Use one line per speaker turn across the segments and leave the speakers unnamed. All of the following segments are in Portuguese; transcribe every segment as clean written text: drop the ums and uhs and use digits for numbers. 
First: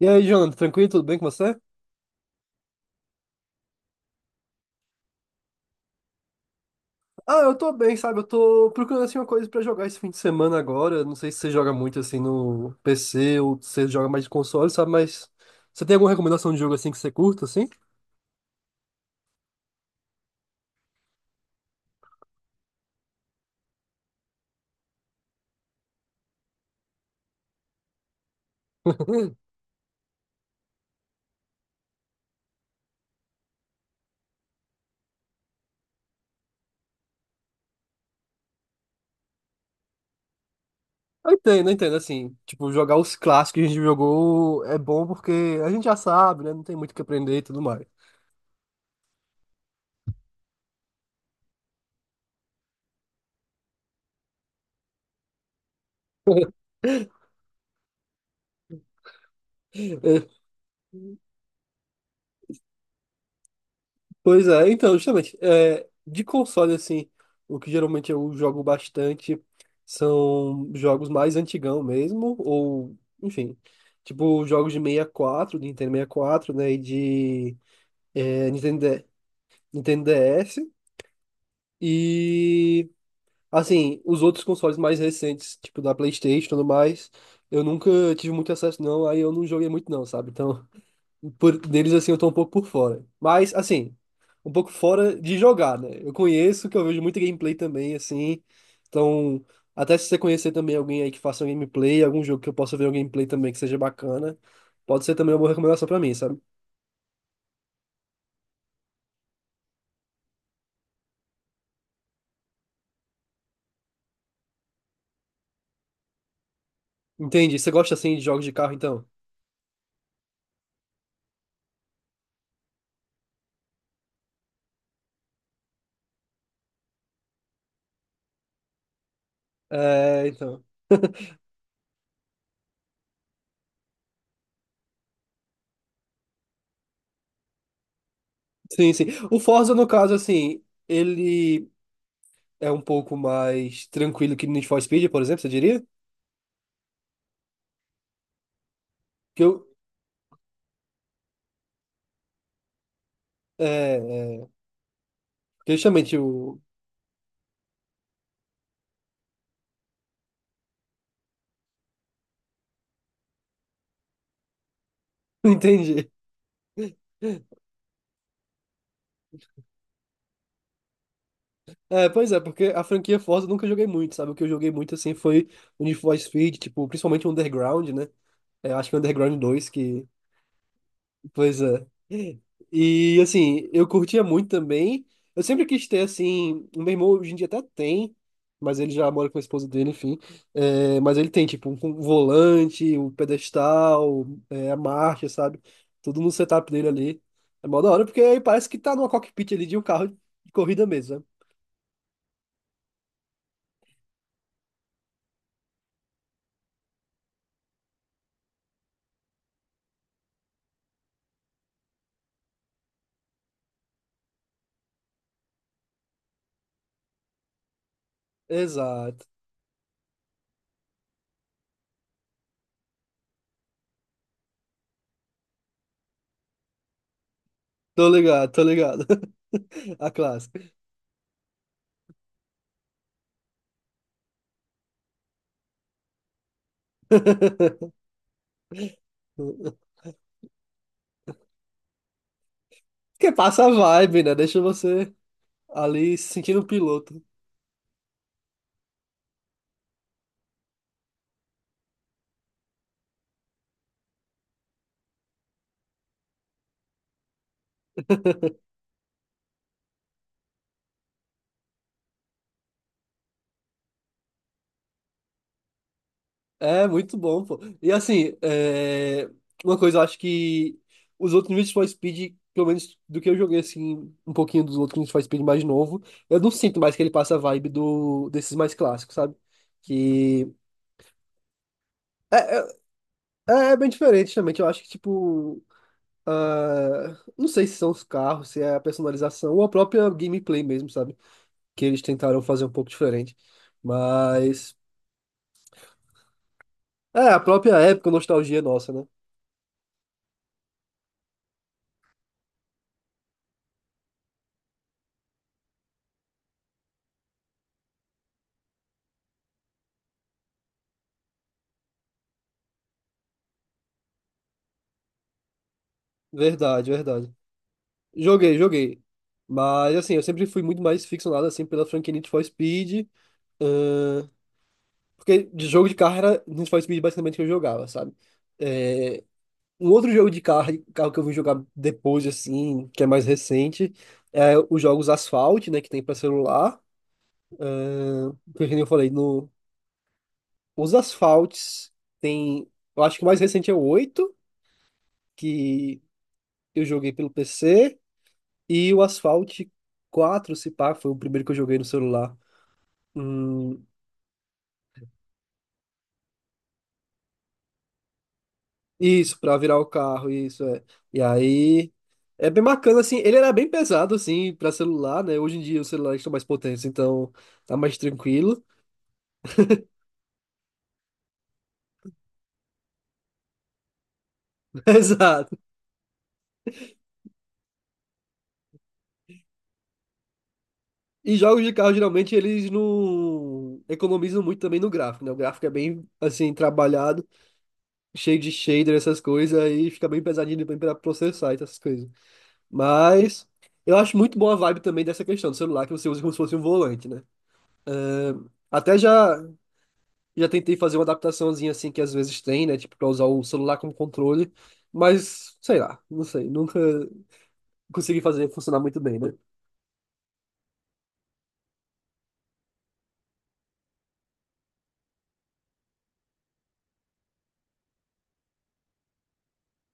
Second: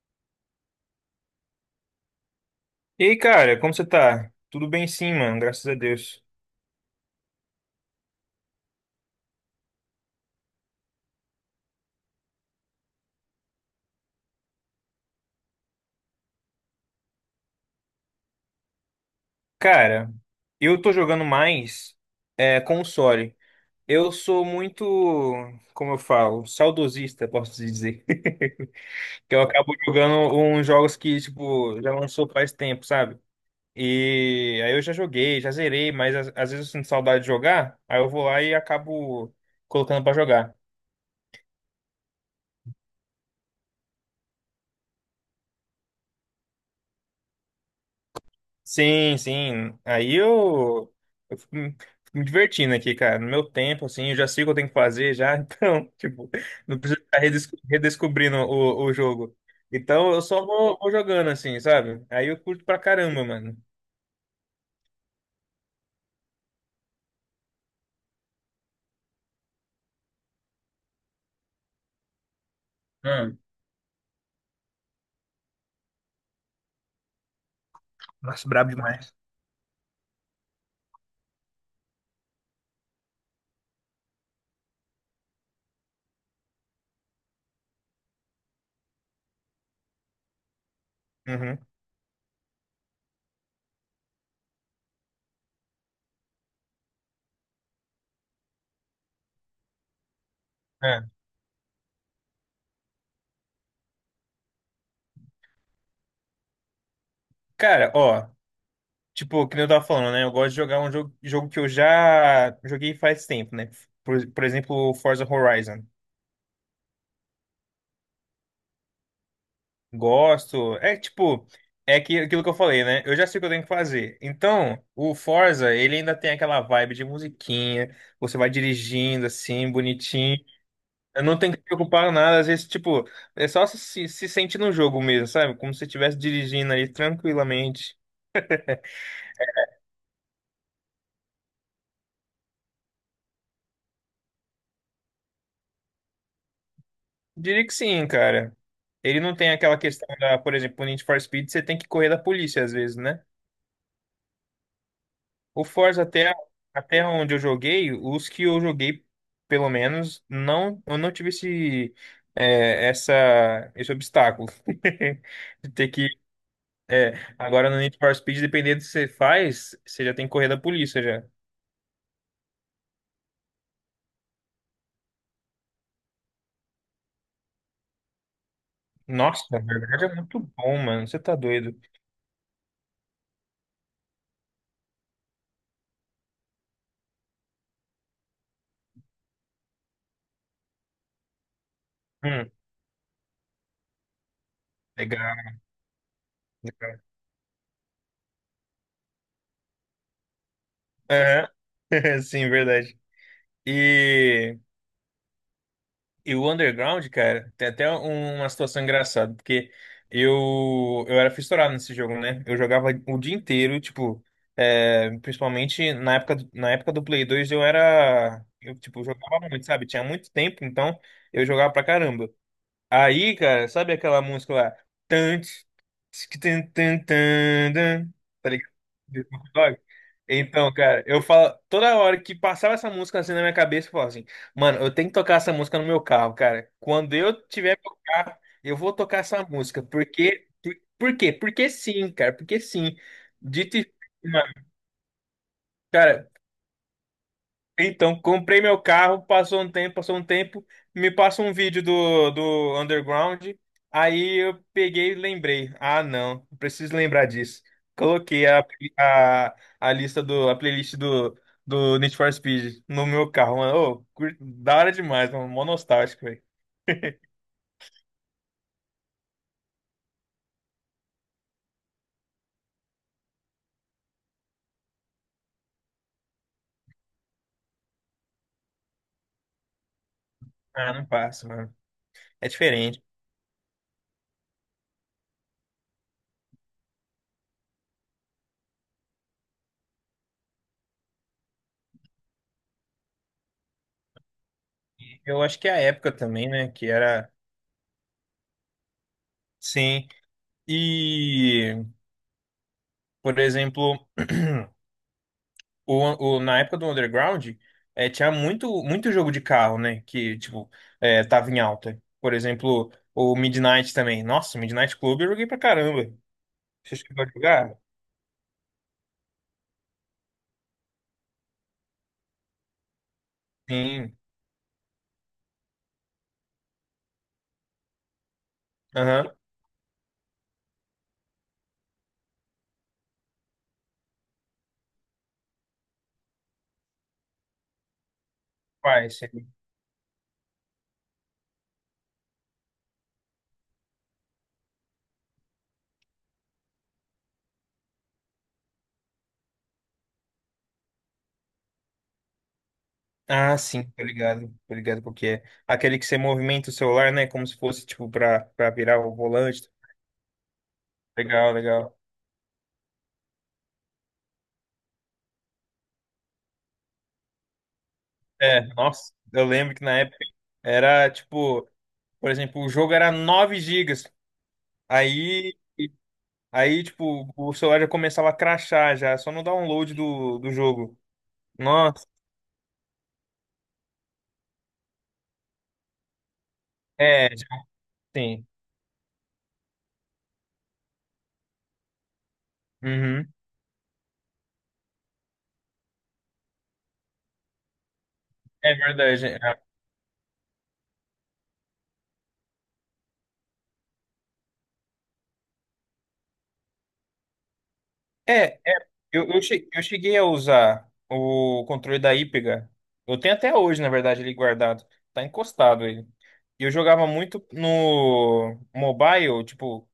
E aí, Jonathan, tranquilo? Tudo bem com você?
E aí, cara, como você tá? Tudo bem sim, mano, graças a Deus.
Ah, eu tô bem, sabe? Eu tô procurando assim uma coisa pra jogar esse fim de semana agora. Não sei se você joga muito assim no PC ou se você joga mais de console, sabe? Mas você tem alguma recomendação de jogo assim que você curta, assim?
Cara, eu tô jogando mais console. Eu sou muito, como eu falo, saudosista, posso dizer. Que eu acabo jogando uns jogos que, tipo, já lançou faz tempo, sabe? E aí eu já joguei, já zerei, mas às vezes eu sinto saudade de jogar, aí eu vou lá e acabo colocando pra jogar.
Eu entendo, assim. Tipo, jogar os clássicos que a gente jogou é bom porque a gente já sabe, né? Não tem muito o que aprender e tudo mais.
Sim, sim. Aí eu fico me divertindo aqui, cara. No meu tempo, assim, eu já sei o que eu tenho que fazer já. Então, tipo, não preciso ficar redescobrindo o jogo. Então, eu só vou jogando, assim, sabe? Aí eu curto pra caramba, mano.
Pois é, então, justamente, de console, assim, o que geralmente eu jogo bastante são jogos mais antigão mesmo, ou,
Hum.
enfim, tipo jogos de 64 de Nintendo 64, né, e de
Nossa, brabo
Nintendo,
demais.
Nintendo DS, e, assim, os outros consoles mais recentes, tipo da PlayStation e tudo mais, eu nunca tive muito acesso não, aí eu não joguei muito não, sabe? Então,
Uhum.
deles, assim, eu tô um pouco por fora. Mas, assim, um pouco fora de jogar, né? Eu conheço, que eu vejo muita gameplay também, assim. Então, até se você conhecer também alguém
É.
aí que faça um gameplay, algum jogo que eu possa ver um gameplay também que seja bacana, pode ser também uma boa recomendação pra mim, sabe?
Cara, ó, tipo, que nem eu tava falando, né? Eu gosto de jogar um jogo, jogo que eu já joguei faz tempo, né? Por exemplo, o Forza Horizon.
Entendi. Você gosta, assim, de jogos de carro, então?
Gosto. É tipo, é que, aquilo que eu falei, né? Eu já sei o que eu tenho que fazer. Então, o Forza, ele ainda tem aquela vibe de musiquinha, você vai dirigindo assim,
É,
bonitinho.
então.
Eu não tenho que me preocupar com nada, às vezes, tipo, é só se sentir no jogo mesmo, sabe? Como se você estivesse dirigindo ali tranquilamente.
Sim, sim. O Forza, no caso, assim, ele é um pouco mais tranquilo que o Need for Speed, por exemplo, você diria?
Diria que sim, cara. Ele não
Que
tem
eu.
aquela questão da, por exemplo, no Need for Speed, você tem que correr da polícia às vezes, né?
É, é,
O
que
Forza
justamente
até,
o.
até onde eu joguei, os que eu joguei, pelo menos, não, eu não tive esse obstáculo. De ter que.
Entendi.
Agora no Need for Speed, dependendo do que você faz, você já tem que correr da polícia já.
É, pois é, porque a franquia Forza eu nunca joguei muito, sabe? O que eu joguei muito, assim, foi o Need for Speed, tipo, principalmente o Underground, né? É, acho que o Underground
Nossa, na
dois que...
verdade é muito bom, mano. Você tá
Pois
doido.
é. E, assim, eu curtia muito também. Eu sempre quis ter, assim... O meu irmão hoje em dia até tem, mas ele já mora com a esposa dele, enfim. É, mas ele tem, tipo, um
Hum,
volante, o pedestal, a marcha,
legal,
sabe? Tudo no setup dele
legal.
ali. É mó da hora, porque aí parece que tá numa cockpit ali de um carro de corrida mesmo, né?
Aham. Sim, verdade. E. E o underground, cara, tem até uma situação engraçada, porque eu era fissurado nesse jogo, né? Eu jogava o dia inteiro, tipo, principalmente na época, na época do Play 2 eu era. Eu, tipo,
Exato.
jogava muito, sabe? Tinha muito tempo, então eu jogava pra caramba. Aí, cara, sabe aquela música lá? Tantes. Tan, tan, tan, tan,
Tô
dan. Tá
ligado, tô
ligado?
ligado.
Do Snoop Dogg?
A clássica.
Então, cara, eu falo, toda hora que passava essa música assim na minha cabeça, eu falava assim, mano, eu tenho que tocar essa música no meu carro, cara. Quando eu tiver meu carro, eu vou tocar essa música. Porque, por quê? Porque sim, cara, porque sim.
Porque passa a
Dito e feito,
vibe, né?
mano,
Deixa você ali
cara,
se sentindo um piloto.
então, comprei meu carro, passou um tempo, me passa um vídeo do Underground, aí eu peguei e lembrei. Ah, não, preciso lembrar disso. Coloquei a, a lista do, a playlist do Need for Speed no meu carro, mano. Ô, da hora demais, mano, mó nostálgico, velho.
É muito bom, pô. E assim, é, uma coisa eu acho que os outros Need for Speed, pelo menos do que eu joguei assim, um pouquinho dos outros Need for Speed mais novo, eu não sinto mais que ele passa a vibe do desses mais clássicos, sabe? Que
Ah, não passa, mano. É
é,
diferente.
é bem diferente, realmente. Eu acho que, tipo, Ah, não sei se são os carros, se é a personalização ou a própria gameplay mesmo, sabe? Que eles tentaram fazer um pouco diferente. Mas
Eu acho que é a época também, né, que
é
era,
a própria época, nostalgia nossa, né?
sim. E, por exemplo, na época do Underground, tinha muito, muito jogo de carro, né? Que, tipo, tava em alta. Por exemplo, o Midnight também. Nossa, o Midnight Club eu joguei pra caramba.
Verdade,
Você chegou a
verdade.
jogar?
Joguei, joguei. Mas assim, eu sempre fui muito mais ficcionado assim pela franquia Need for Speed,
Sim.
porque de jogo de carro era Need for Speed basicamente que eu jogava, sabe? É,
Aham.
um outro jogo de carro, que eu vim jogar depois assim, que é mais recente, é os jogos Asphalt, né, que tem pra celular. Porque, como eu
Vai,
falei,
esse aí.
no, os asfaltes tem, eu acho que o mais recente é o 8 que eu joguei pelo PC, e o Asphalt 4 se pá, foi o primeiro que eu joguei no celular.
Ah,
Hum,
sim, tô ligado. Tô ligado porque é. Aquele que você movimenta o celular, né? Como se fosse, tipo, pra virar o
isso, pra
volante.
virar o carro, isso é. E
Legal,
aí
legal.
é bem bacana assim, ele era bem pesado assim pra celular, né? Hoje em dia os celulares estão mais potentes, então tá mais
É,
tranquilo.
nossa, eu lembro que na época era, tipo, por exemplo, o jogo era 9 gigas.
Exato.
Aí. Aí, tipo, o celular já começava a crashar já, só no download do jogo.
E jogos de carro
Nossa,
geralmente eles não economizam muito também no gráfico, né? O gráfico é bem assim trabalhado,
é, sim.
cheio de shader, essas coisas, aí fica bem pesadinho depois pra processar e essas coisas.
Uhum.
Mas eu acho muito boa a vibe também dessa questão do celular que você usa como se fosse um volante, né?
É
Até já
verdade.
já tentei fazer uma adaptaçãozinha assim que às vezes tem, né? Tipo, pra usar o celular como controle, mas sei lá, não sei, nunca consegui fazer
É,
funcionar
é.
muito bem, né?
Eu cheguei a usar o controle da Ípega. Eu tenho até hoje, na verdade, ele guardado. Tá encostado ele. E eu jogava muito no mobile, tipo,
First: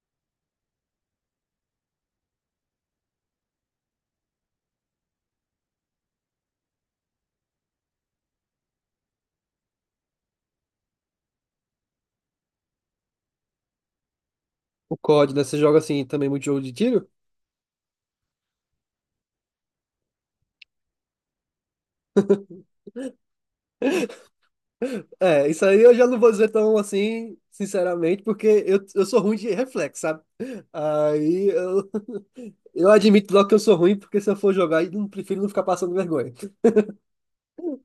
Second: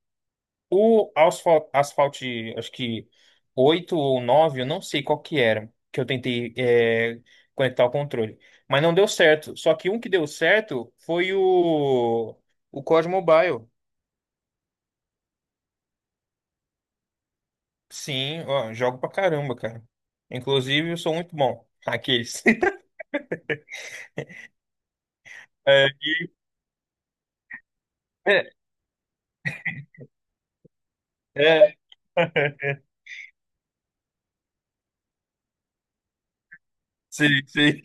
Asphalt, acho que 8 ou 9 eu não sei qual que era, que eu tentei conectar o controle. Mas não deu certo. Só que um que deu certo foi o COD Mobile.
O COD, né? Você joga assim também muito jogo de tiro?
Sim, ó, jogo pra caramba, cara. Inclusive, eu sou muito bom. Aqueles.
É, isso aí
É,
eu já não vou dizer tão assim, sinceramente, porque
é,
eu sou ruim de reflexo, sabe? Aí
é,
eu admito logo que eu sou ruim, porque se eu for jogar, eu não- prefiro não ficar passando vergonha.
sim, sim.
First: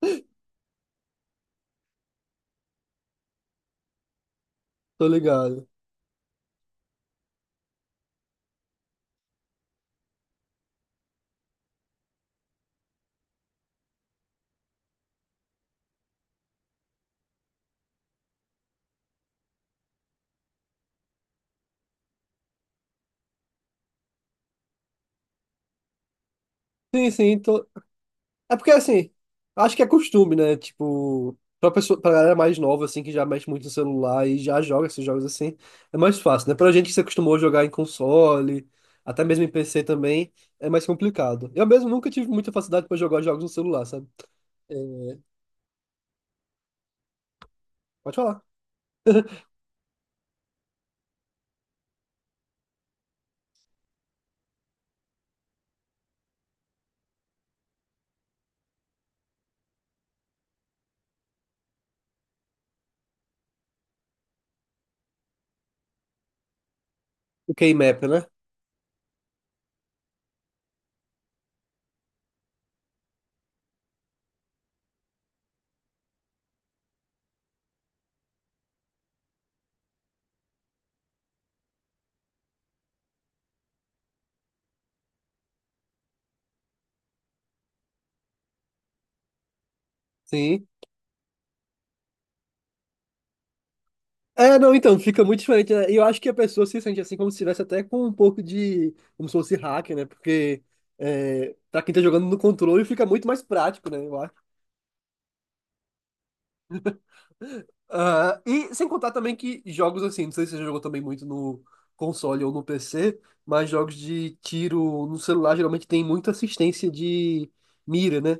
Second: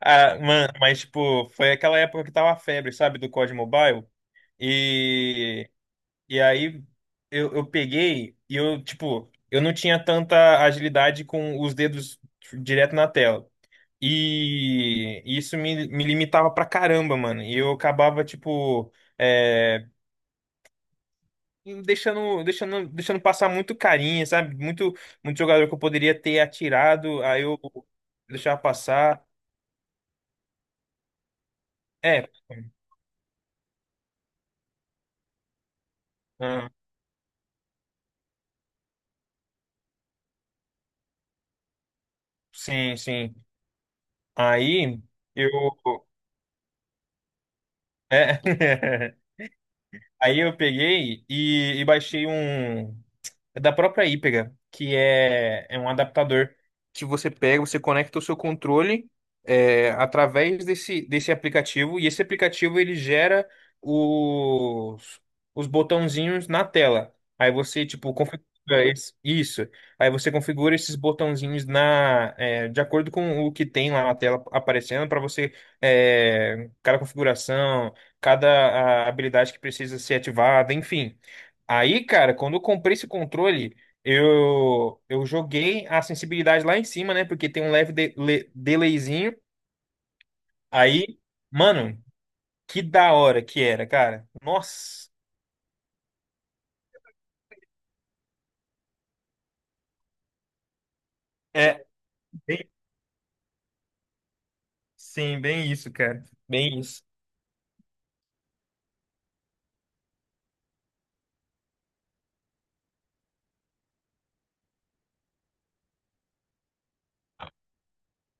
Ah, mano, mas, tipo, foi aquela época que tava a febre, sabe, do COD Mobile.
Tô ligado.
E E aí eu peguei e eu, tipo, eu não tinha tanta agilidade com os dedos direto na tela. E isso me limitava pra caramba, mano. E eu acabava, tipo, é, deixando passar muito carinha, sabe? Muito jogador que eu poderia ter
Sim,
atirado,
sim,
aí eu
tô... É
deixava
porque, assim,
passar.
acho que é costume, né? Tipo, pra pessoa, pra
É,
galera mais nova, assim, que já mexe muito no celular e já joga esses jogos assim, é mais fácil, né?
ah,
Pra gente que se acostumou a jogar em console, até mesmo em PC também, é mais complicado. Eu mesmo nunca tive muita facilidade
sim,
pra jogar
sim.
jogos no celular, sabe?
Aí
É,
eu.
Pode falar.
É. Aí eu peguei e baixei um. É da própria Hypega, que é um adaptador que você pega, você conecta o seu controle é, através desse aplicativo, e esse aplicativo ele gera os, os botãozinhos na tela. Aí
O
você,
Keymap,
tipo,
né?
configura isso. Aí você configura esses botãozinhos na, é, de acordo com o que tem lá na tela aparecendo, para você, é, cada configuração, cada a, habilidade que precisa ser ativada, enfim. Aí, cara, quando eu comprei esse controle, eu joguei a sensibilidade lá em cima, né? Porque tem um leve delayzinho.
Sim.
Aí, mano, que da hora que era, cara.
É, não, então,
Nossa.
fica muito diferente, né? E eu acho que a pessoa se sente assim, como se estivesse até com um pouco de. Como se fosse hacker, né? Porque pra
É,
quem tá jogando no
bem-
controle fica muito mais prático, né? Eu acho.
sim, bem isso, cara. Bem isso.
Ah, e sem contar também que jogos assim, não sei se você jogou também muito no console ou no PC, mas jogos de tiro no celular geralmente tem muita assistência de mira, né?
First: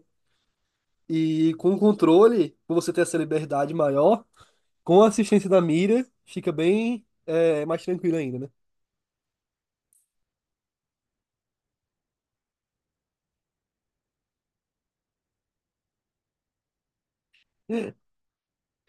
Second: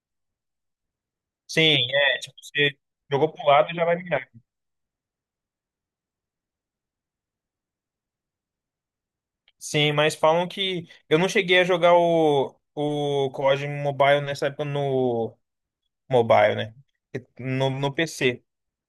E com o
Sim, é, tipo,
controle,
você
pra você ter essa
jogou pro lado
liberdade
e já vai
maior,
virar.
com a assistência da mira, fica bem, mais tranquilo ainda,
Sim, mas falam que eu não cheguei a jogar o COD Mobile nessa época no mobile, né? No
né?
PC.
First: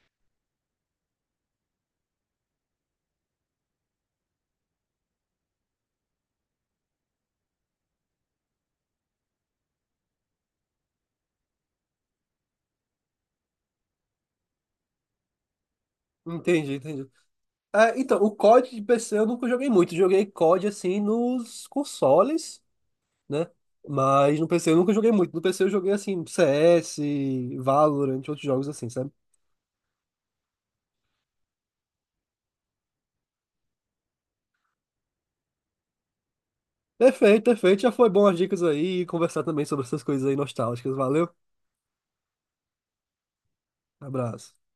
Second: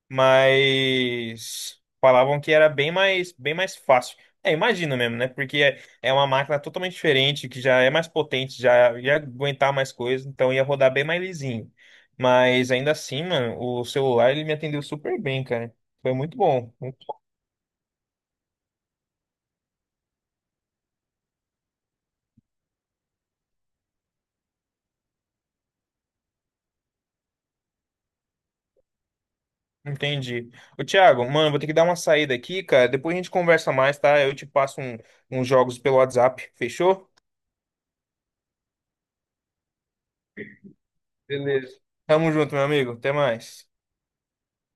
Mas falavam que era bem mais fácil. É, imagino mesmo, né? Porque é, é uma máquina totalmente diferente, que já é mais potente, já ia aguentar mais coisas, então ia rodar bem mais lisinho. Mas ainda assim, mano, o celular ele me atendeu super bem, cara. Foi muito
Entendi,
bom.
entendi. É, então, o COD de PC eu nunca joguei muito. Joguei COD assim nos consoles, né? Mas no PC eu nunca joguei muito. No PC eu joguei assim CS, Valorant, outros jogos assim, sabe?
Entendi. Ô, Thiago, mano, vou ter que dar uma saída aqui, cara. Depois a gente conversa mais, tá? Eu te passo um, uns jogos pelo WhatsApp. Fechou?
Perfeito, perfeito. Já foi bom as dicas aí e conversar também sobre essas coisas aí nostálgicas. Valeu,
Beleza. Tamo junto, meu amigo. Até mais.
abraço.